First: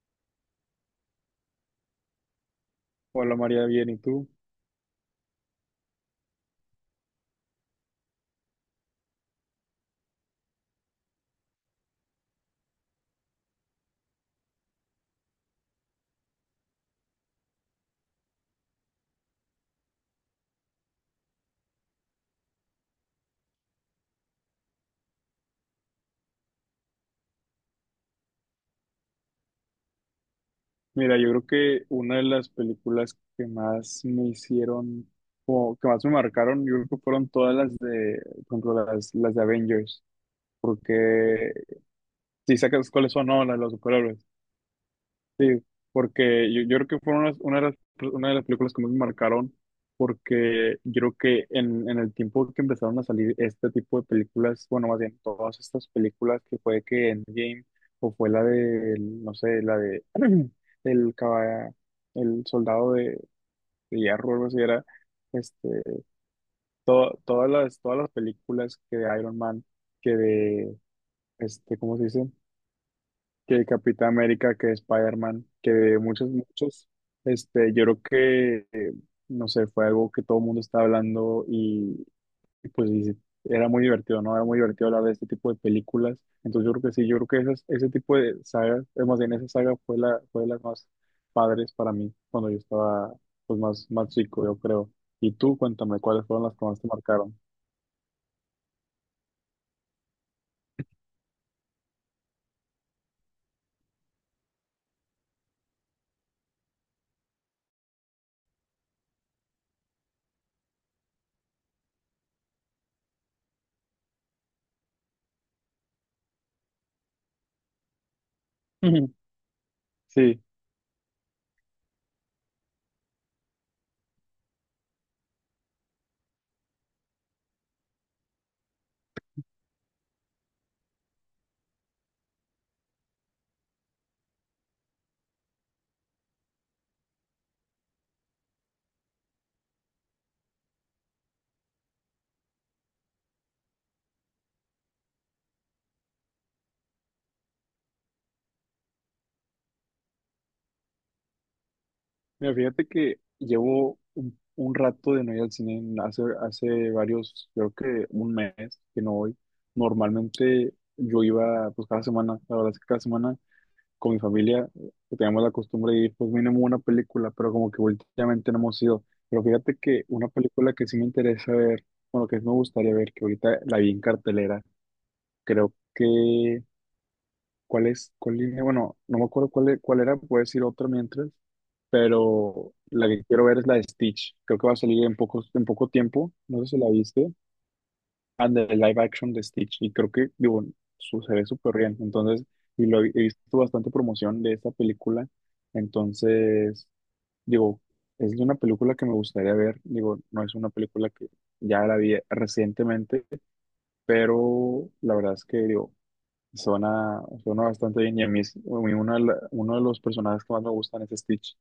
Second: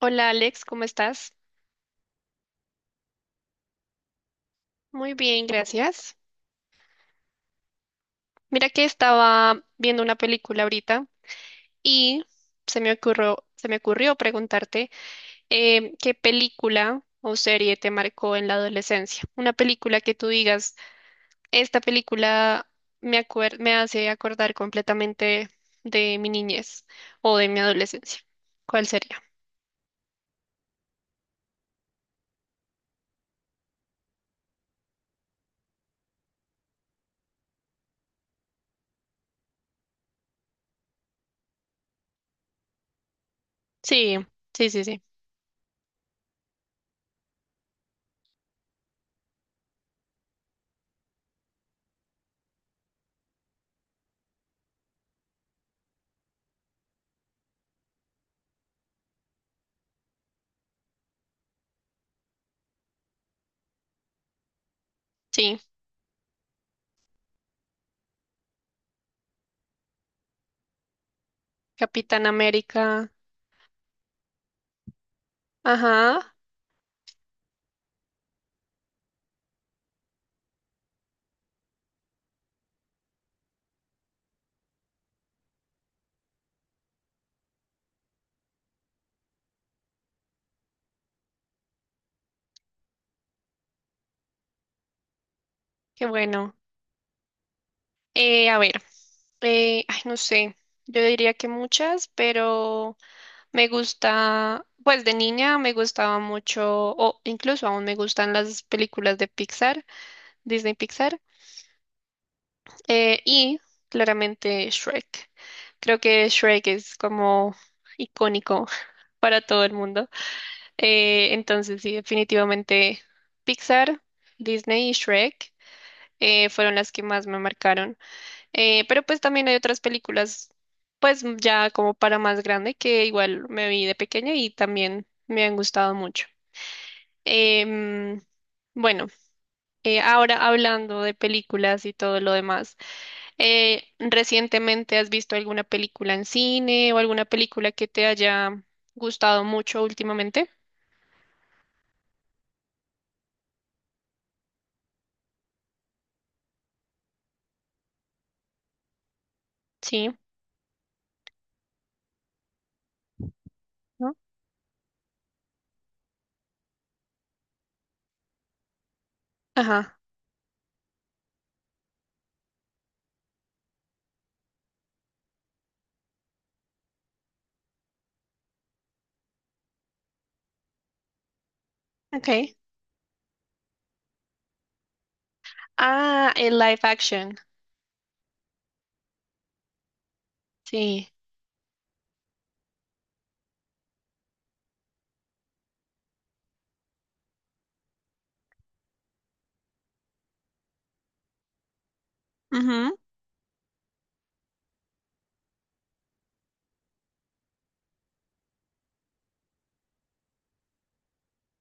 Hola Alex, ¿cómo estás? Hola María, bien, ¿y tú? Muy bien, gracias. Mira que estaba viendo una película ahorita y se me ocurrió preguntarte qué película o serie te marcó en la adolescencia. Una película que tú digas, esta película me hace acordar completamente de mi niñez o de mi adolescencia. ¿Cuál sería? Mira, yo creo que una de las películas que más me hicieron, o que más me marcaron, yo creo que fueron todas las de, por ejemplo, las de Avengers, porque si sacas cuáles son, no, las de los Sí, superhéroes. sí, sí, sí. Sí, porque yo creo que fueron las- una de las, una de las películas que más me marcaron, porque yo creo que en el tiempo que empezaron a salir este tipo de películas, bueno, más bien todas estas películas, que fue que Endgame, o fue la de, no sé, la de el caba- el soldado de hierro, algo así era, Sí, este, to- todas las películas que de Iron Man, que de, este, ¿cómo se Capitán dice? América. Que Capitán América, que Spider-Man, que Ajá, muchos, muchos, este, yo creo que, no sé, fue algo que todo el mundo estaba hablando y pues y era muy divertido, ¿no? Era muy divertido hablar de este tipo de películas. Entonces yo creo que sí, yo creo que esas- ese tipo de sagas, es más bien esa saga fue la, fue de las más padres para mí cuando yo estaba pues más, más chico, yo creo. Y tú, cuéntame, qué ¿cuáles fueron las bueno. que más te marcaron? A ver, ay, no sé, yo diría que muchas, pero me gusta, pues de niña me gustaba mucho, o incluso aún me gustan las películas de Pixar, Disney Pixar, y claramente Shrek. Creo que Shrek es como icónico para todo el mundo. Sí. Entonces, sí, definitivamente Pixar, Disney y Shrek fueron las que más me marcaron. Pero pues también hay otras películas, pues ya como para más grande, que igual me vi de pequeña y también me han gustado mucho. Em, bueno, ahora hablando de películas y todo lo demás, ¿recientemente has visto alguna película en cine o alguna película que te haya gustado mucho últimamente? Mira, fíjate que llevo un rato de no ir al cine, hace, hace varios, creo que un mes que no voy. Sí, Normalmente yo iba pues cada semana, la verdad es que cada semana con ¿no? mi familia teníamos la costumbre de ir pues mínimo una película, pero como que últimamente no hemos ido. Pero fíjate Ajá, que una película que sí me interesa ver, bueno, que sí me gustaría ver, que ahorita la vi en cartelera, creo que, ¿cuál es? ¿Cuál línea? Bueno, no me acuerdo cuál, e- cuál era, puedes decir otra mientras ok. pero la que quiero ver es la de Stitch. Creo que va a salir en poco tiempo, Ah, el no sé si live la viste, action, and the live action de Stitch, y creo que, digo, sí. su, se ve súper bien, entonces, y lo he visto bastante promoción de esta película, entonces, digo, es una película que me gustaría ver, digo, no es una película que ya la vi Ujú. recientemente, pero la verdad es que, digo, suena, suena bastante bien y a mí es- a mí una de la- uno de los personajes que más me gustan es Stitch.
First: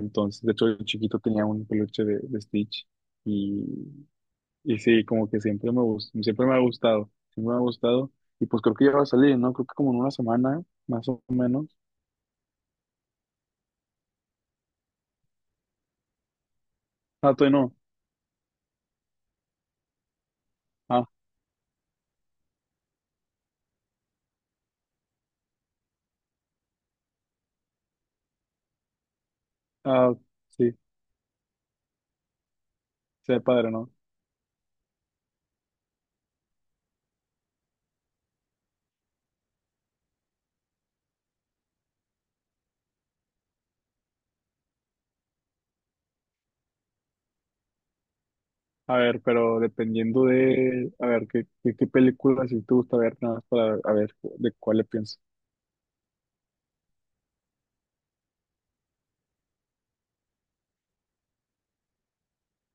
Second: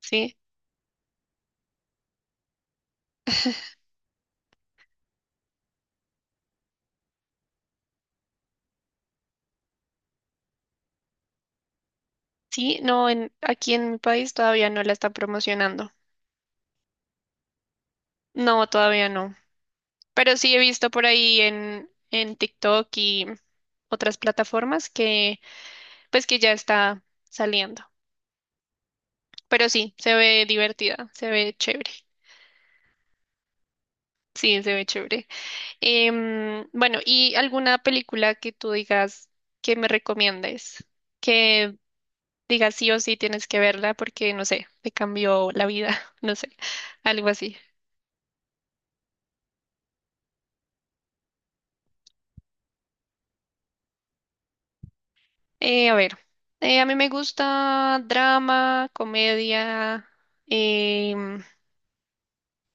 Sí. de hecho, de chiquito tenía un peluche de Stitch y, y sí, como que siempre me gust- siempre me ha gustado, siempre me ha gustado. Y pues creo que ya va a salir, ¿no? Creo que como en una semana, más o menos. Sí, no, en, aquí en mi país todavía no la están promocionando. Ah, todavía no. No, todavía no. Pero sí he visto por Ah, ahí en TikTok y otras plataformas que pues que ya está saliendo. Pero sí, ah, se ve sí, divertida, se ve chévere. se ve padre, ¿no? Sí, se ve chévere. Bueno, ¿y alguna película que tú digas que me recomiendes? Que digas sí o sí tienes que verla porque, no sé, te cambió la vida, no sé, algo así. A ver, pero dependiendo de, a ver, qué, qué, qué película si te gusta ver, nada más para a ver de cuál le pienso. A ver, a mí me gusta drama, comedia, em,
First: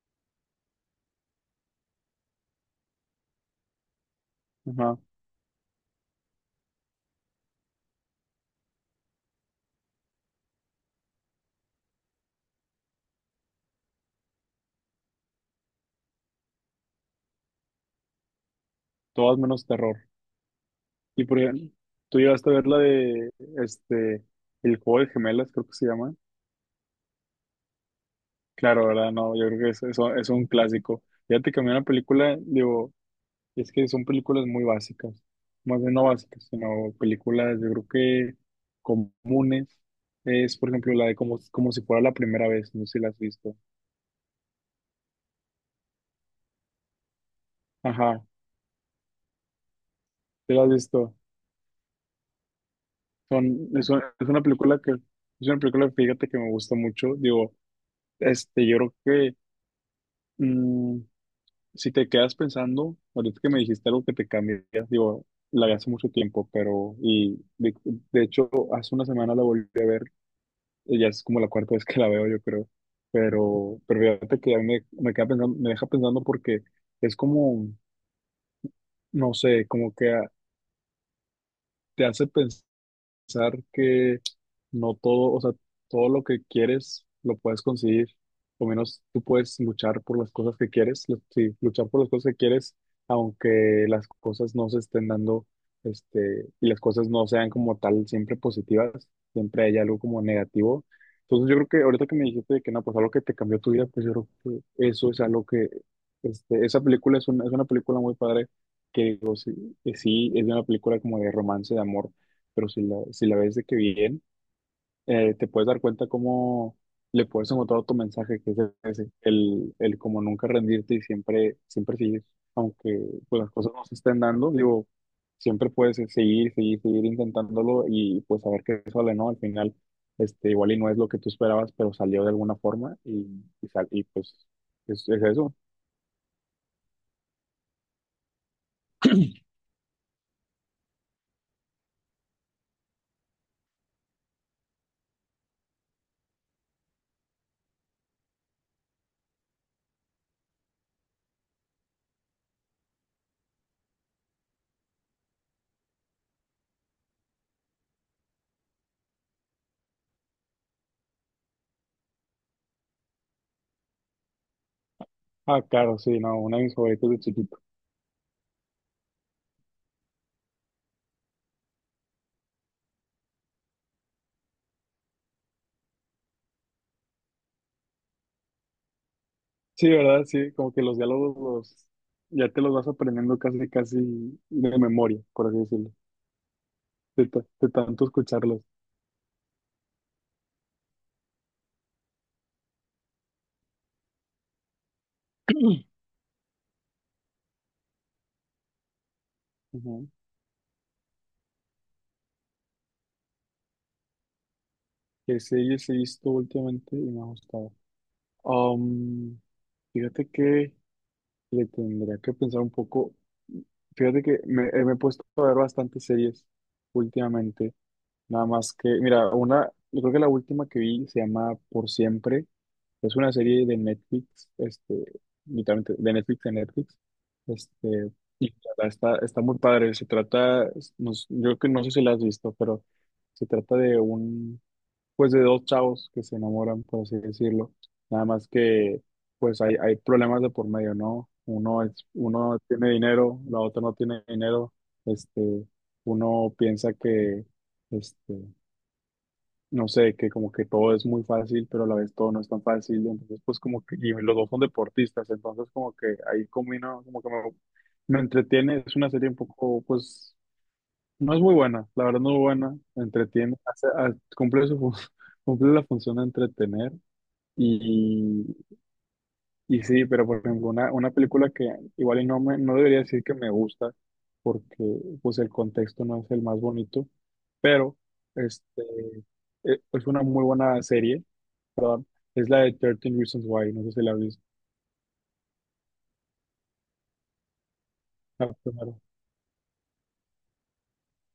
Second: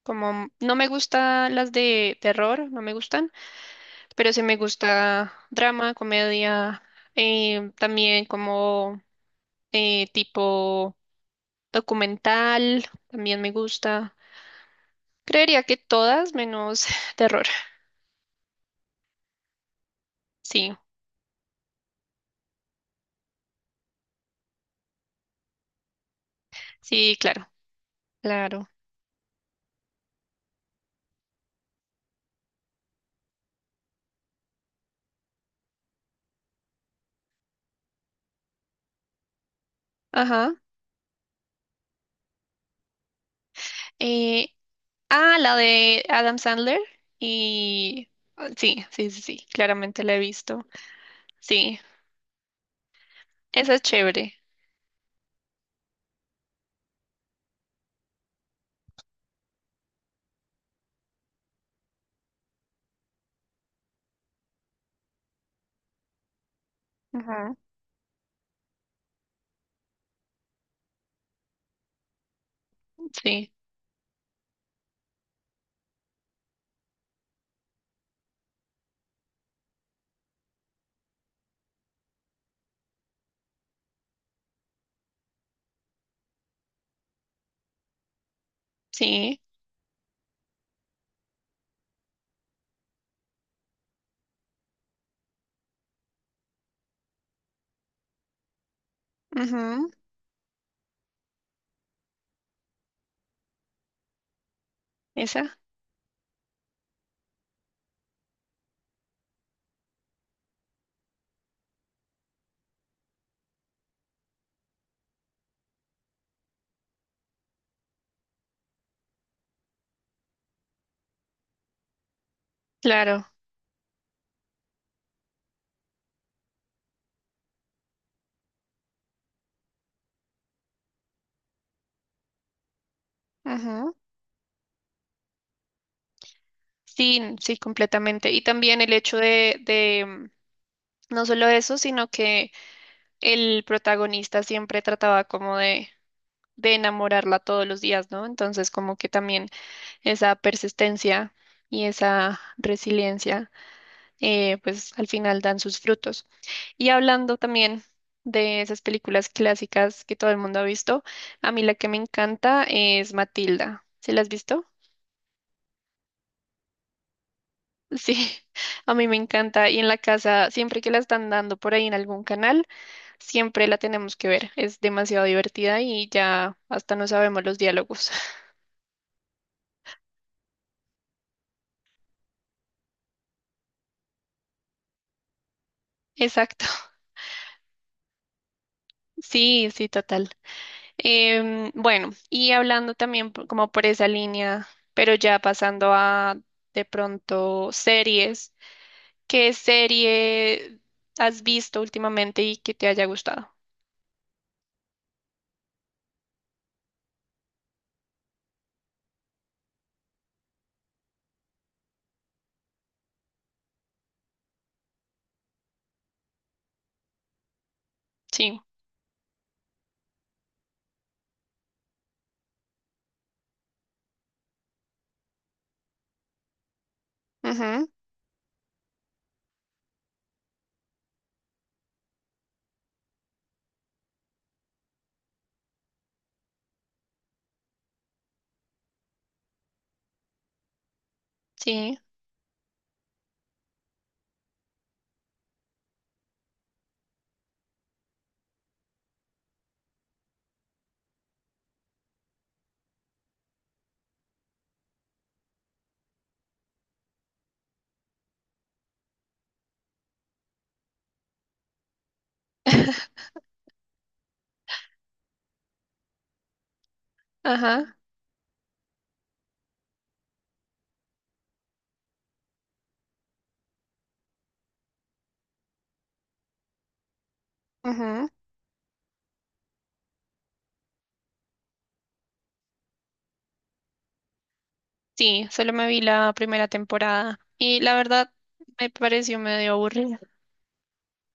como no me gustan las de terror, no me gustan, pero sí me Ajá, gusta drama, comedia, también como tipo documental, también me gusta. Creería que todas menos terror. todas menos terror. Sí, Y por ejemplo, tú llegaste a ver la de, este, El Juego de Gemelas, creo que se llama. sí, claro, claro. Claro, ¿verdad? No, yo creo que eso es un clásico. Fíjate que a mí una película, digo, es que son películas muy básicas, más bien no básicas, sino películas, yo creo que comunes. Ajá. Es, por ejemplo, la de como, como si fuera la primera vez, no sé si la has visto. Eh, Ah, la de Adam Sandler. Y Ajá, sí, sí, sí, sí, claramente la he ¿te la visto. has visto? Sí, Son, esa es es chévere. una película que, es una película, fíjate que me gusta mucho. Digo, este, yo creo que mm, si te quedas pensando, ahorita que me dijiste algo que te cambias, digo, la vi hace mucho tiempo, pero, y Ujú. De hecho, hace una semana la volví a ver, y ya es como la cuarta vez que la veo, yo creo, Sí, pero fíjate que a mí me, me queda pensando, me deja pensando porque es como, no sé, como que a- te hace pensar pensar que no todo, o sea, todo lo que quieres lo puedes conseguir, o menos tú sí. puedes luchar por las cosas que quieres, lu- sí, luchar por las cosas que quieres, aunque las cosas no se estén dando, este, y las cosas no sean como tal siempre positivas, siempre hay Ujú. algo como negativo. Entonces yo creo que ahorita que me dijiste de que no, pues algo que te cambió tu vida, pues yo creo que eso es algo Esa, que, este, esa película es una película muy padre, que digo, sí, que sí, es una película como de romance, de amor pero si la, si la ves de que bien, te puedes dar cuenta cómo le puedes encontrar otro mensaje que es ese, el como nunca rendirte y siempre, siempre seguir, aunque claro. pues, las cosas no se estén dando, digo, siempre puedes seguir, seguir, seguir intentándolo y pues saber que sale, ¿no? Al final, este, igual y no es lo que tú esperabas, pero salió de alguna forma y, sal- Ujú. y pues es eso. Sí, sí, completamente. Y también el hecho de, de no solo eso, sino que el protagonista siempre trataba como de enamorarla todos los días, ¿no? Entonces, como que también esa persistencia y esa resiliencia. Pues al final dan sus frutos. Y hablando también de esas películas clásicas que todo el mundo ha visto, a mí la que me encanta es Matilda. ¿Se la has visto? Ah, claro, sí, no, una de mis favoritas de chiquito. Sí, a mí me encanta. Y en la casa, siempre que la están dando por ahí en algún canal, siempre la tenemos que ver. Es demasiado divertida y ya hasta no sabemos los diálogos. Sí, ¿verdad? Sí, como que los diálogos los, ya te los vas aprendiendo casi, casi de memoria, por así decirlo, Exacto. de, ta- de tanto escucharlos. Sí, sí, total. Bueno, y hablando también como por esa línea, pero ya pasando a de pronto series, ¿qué Ujú. serie has visto últimamente y que te haya gustado? Que series he visto últimamente y me ha gustado. Um, Fíjate que le tendría que pensar un poco. Fíjate que me, me he puesto a ver bastantes series últimamente. Nada Sí, más que, mira, una, yo creo que la última que vi se llama Por Siempre. Es una serie de Netflix, este, literalmente de Netflix a Netflix. ujú, Este, y la verdad está, está muy padre. Se trata, no s- yo que no sé si la has visto, pero se trata de un, pues de dos chavos que se enamoran, por así decirlo. Nada más que, pues hay problemas de por medio, ¿no? Uno es, sí, uno tiene dinero, la otra no tiene dinero. Este, uno piensa que, este, no sé, que como que todo es muy fácil, pero a la vez todo no es tan fácil, entonces pues como que, y los dos son deportistas, entonces como que ahí combino, como que me entretiene, es una serie un poco, pues, no es muy buena, la verdad no es muy buena, entretiene, hace- ha- cumple su, fun- cumple la función de entretener, ajá, y, y sí, pero por ejemplo, una película que igual y no me, no debería decir que me gusta, porque pues el contexto no es el más bonito, pero, ujú, este, e- es una muy buena serie. Es la de 13 Reasons Why, no sé si la viste. sí, solo me vi la primera temporada y la verdad Ah, me primero. pareció medio aburrida.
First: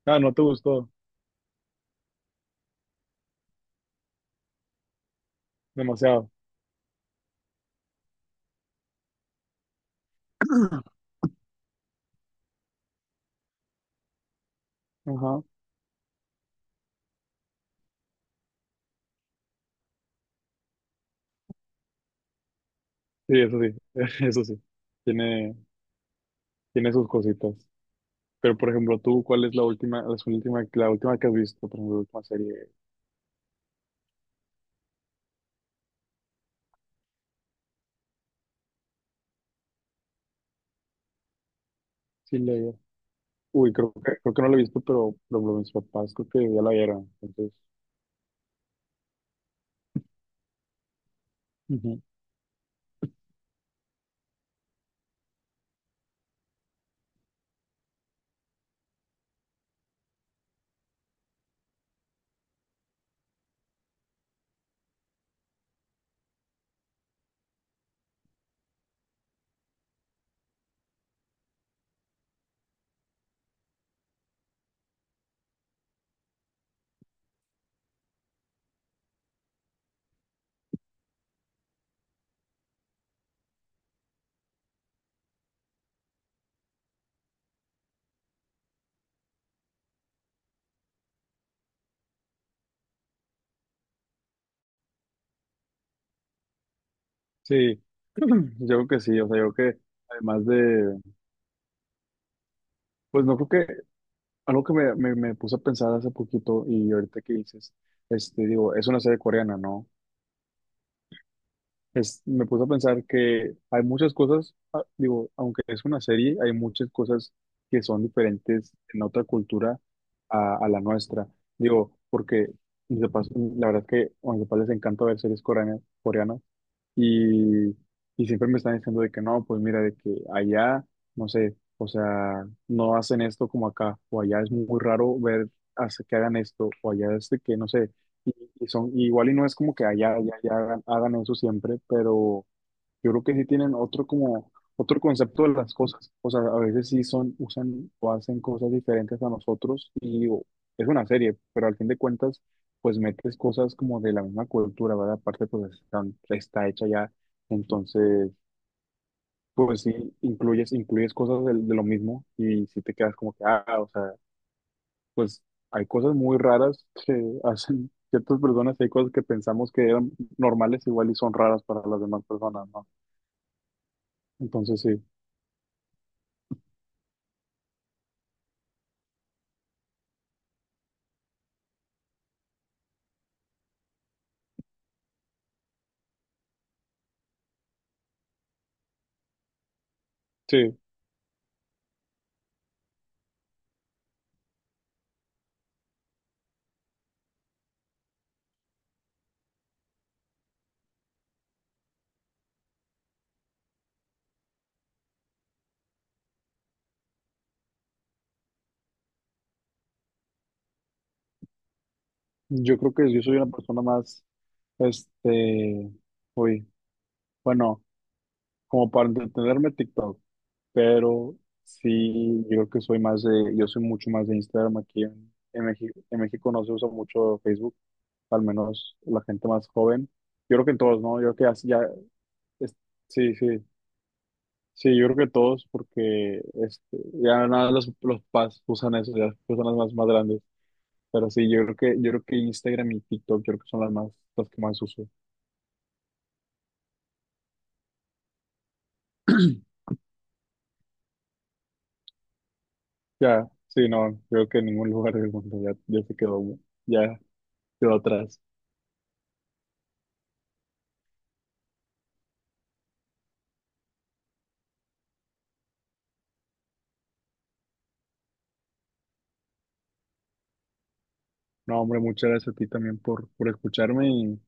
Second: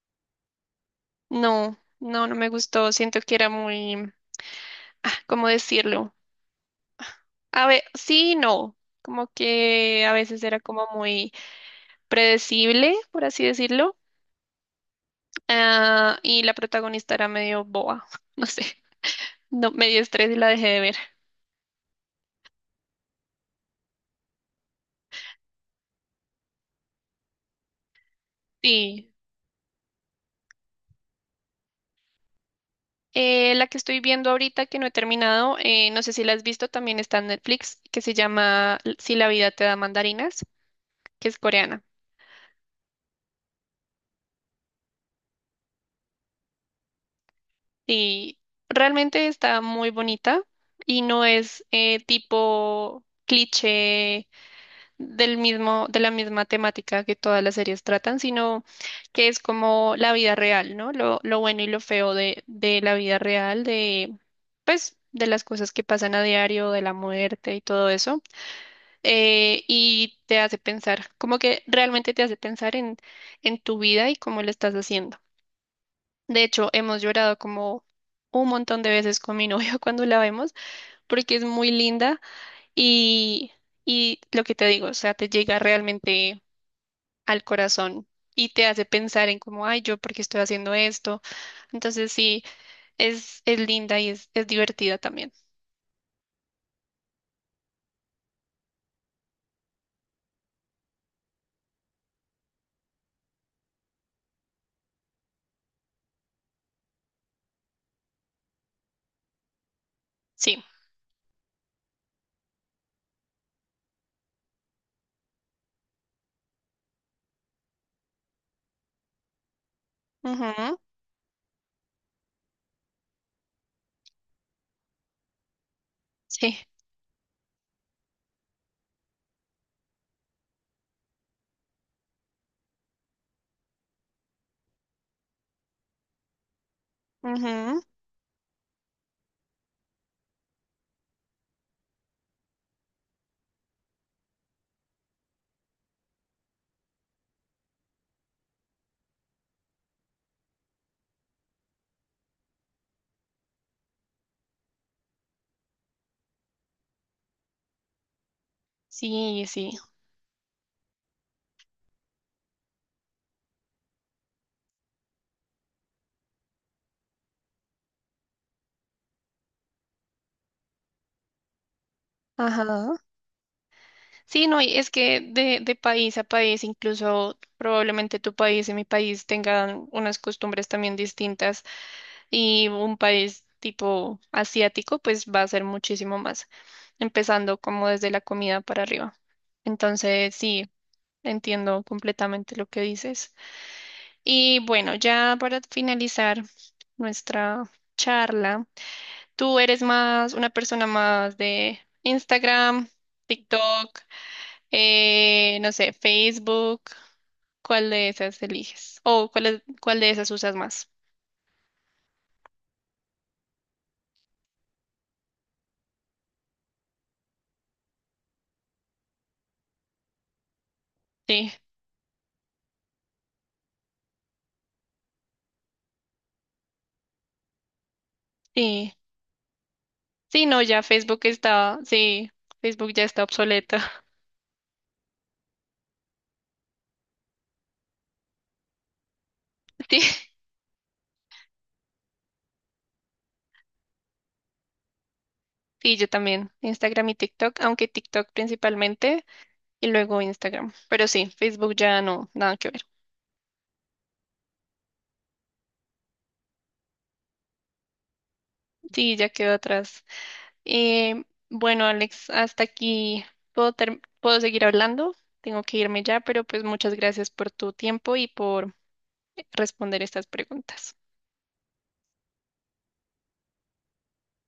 Ah, no te gustó No, no, no me gustó, siento que era muy, ah, ¿cómo decirlo? demasiado. A ver, sí, y no, como que a veces era como muy, predecible, por así decirlo, Ajá. ah, y la protagonista era medio boba, no sé, no, me dio estrés y la dejé de ver. Sí, eso sí, eso sí. Tiene, tiene sus cositas. Pero, por ejemplo, Sí. tú, ¿cuál es la última, la última, la última que has visto? Por ejemplo, la última serie. La que estoy viendo ahorita que no he terminado, no sé si la has visto, también está en Netflix, que se llama Si la vida te da mandarinas, que es coreana. Sí, la- Uy, creo que no la he visto, pero, por ejemplo, mis papás creo que ya la vieron. Entonces, Y realmente está muy bonita y no es ujú. tipo cliché del mismo, de la misma temática que todas las series tratan, sino que es como la vida real, ¿no? Lo bueno y lo feo de la vida real, de, pues, de las cosas que pasan a diario, de la muerte y todo eso. Y te hace pensar, como que realmente te hace pensar en tu vida y cómo lo estás haciendo. De hecho, hemos llorado como un montón de veces con mi novio cuando la vemos, porque es muy linda y, y lo que te digo, o sea, te llega realmente al corazón y te hace pensar en como, ay, yo, ¿por qué estoy haciendo esto? Entonces sí, es linda y es divertida también. Sí, yo creo que sí. O sea, yo creo que además de, pues no creo que, algo que me puse a pensar hace poquito y ahorita que dices, este, digo, es una serie coreana, ¿no? Sí. Es, me puse a pensar que hay muchas cosas, ah, digo, aunque es una serie, hay muchas cosas que son diferentes en otra cultura a Ujú. la nuestra. Digo, porque mis papás, la verdad es que a mis papás les encanta ver series coreanas, coreanas Sí. y, y siempre me están diciendo de que no, pues mira, de que allá, no sé, o sea, no hacen esto como acá, o allá es muy raro ver hace- que hagan esto, o allá es de que, no Ujú. sé, y, y son, y igual y no es como que allá, allá, allá hagan, hagan eso siempre, pero yo creo que sí tienen otro como otro concepto de las cosas. O sea, a veces sí son, usan o hacen cosas diferentes a nosotros y digo, es una serie, pero al fin de cuentas, pues metes cosas como de la misma cultura, ¿verdad? Aparte, pues están- está hecha ya. Entonces, Sí, sí. pues sí, incluyes, incluyes cosas del- de, lo mismo y si te quedas como que, ah, o sea, pues hay cosas muy raras que hacen ciertas personas y hay cosas que pensamos que eran normales igual y son raras para las demás personas, ¿no? Ajá. Sí, no, y Entonces, es sí. que de país a país, incluso probablemente tu país y mi país tengan unas costumbres también distintas y un país tipo asiático, pues va a ser muchísimo más, empezando como desde la comida para arriba. Entonces, sí. Sí, Entiendo completamente lo que dices. Y bueno, ya para finalizar nuestra charla, ¿tú eres más una persona más de Instagram, TikTok, no sé, Facebook? ¿Cuál de esas eliges? ¿O cuál, cuál de esas usas más? yo creo que yo soy una persona más, este, uy, bueno, como para entretenerme TikTok, pero Sí, sí, yo creo que soy más de, yo soy mucho más de Instagram aquí en México. En México no se usa mucho Facebook, al sí. menos la gente más joven. Sí, Yo no, creo que en ya todos, ¿no? Facebook Yo creo que así está, ya, sí, es- Facebook ya está sí, sí, obsoleta. sí, yo creo que todos, porque este, ya nada, los papás usan eso, ya las personas más, más Sí, grandes. Pero sí, yo creo que Instagram y TikTok, yo creo que son las más, las que más uso. sí, yo también. Instagram y TikTok, aunque TikTok principalmente. Y luego Instagram. Pero sí, Facebook ya no, nada que ver. Ya, sí, no, creo que en ningún lugar del mundo ya, ya se quedó, ya quedó atrás. Sí, ya quedó atrás. Eh, bueno, Alex, hasta aquí puedo, puedo seguir hablando. Tengo que irme ya, pero pues muchas gracias por tu tiempo y por responder estas preguntas. No, hombre, muchas gracias a ti también por escucharme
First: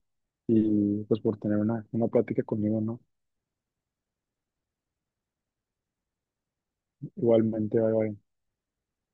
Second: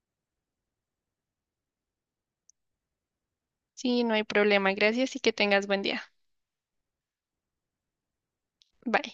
y pues por tener una plática conmigo, ¿no? Sí, no hay problema. Gracias y que tengas buen día. Igualmente, bye, bye. Bye.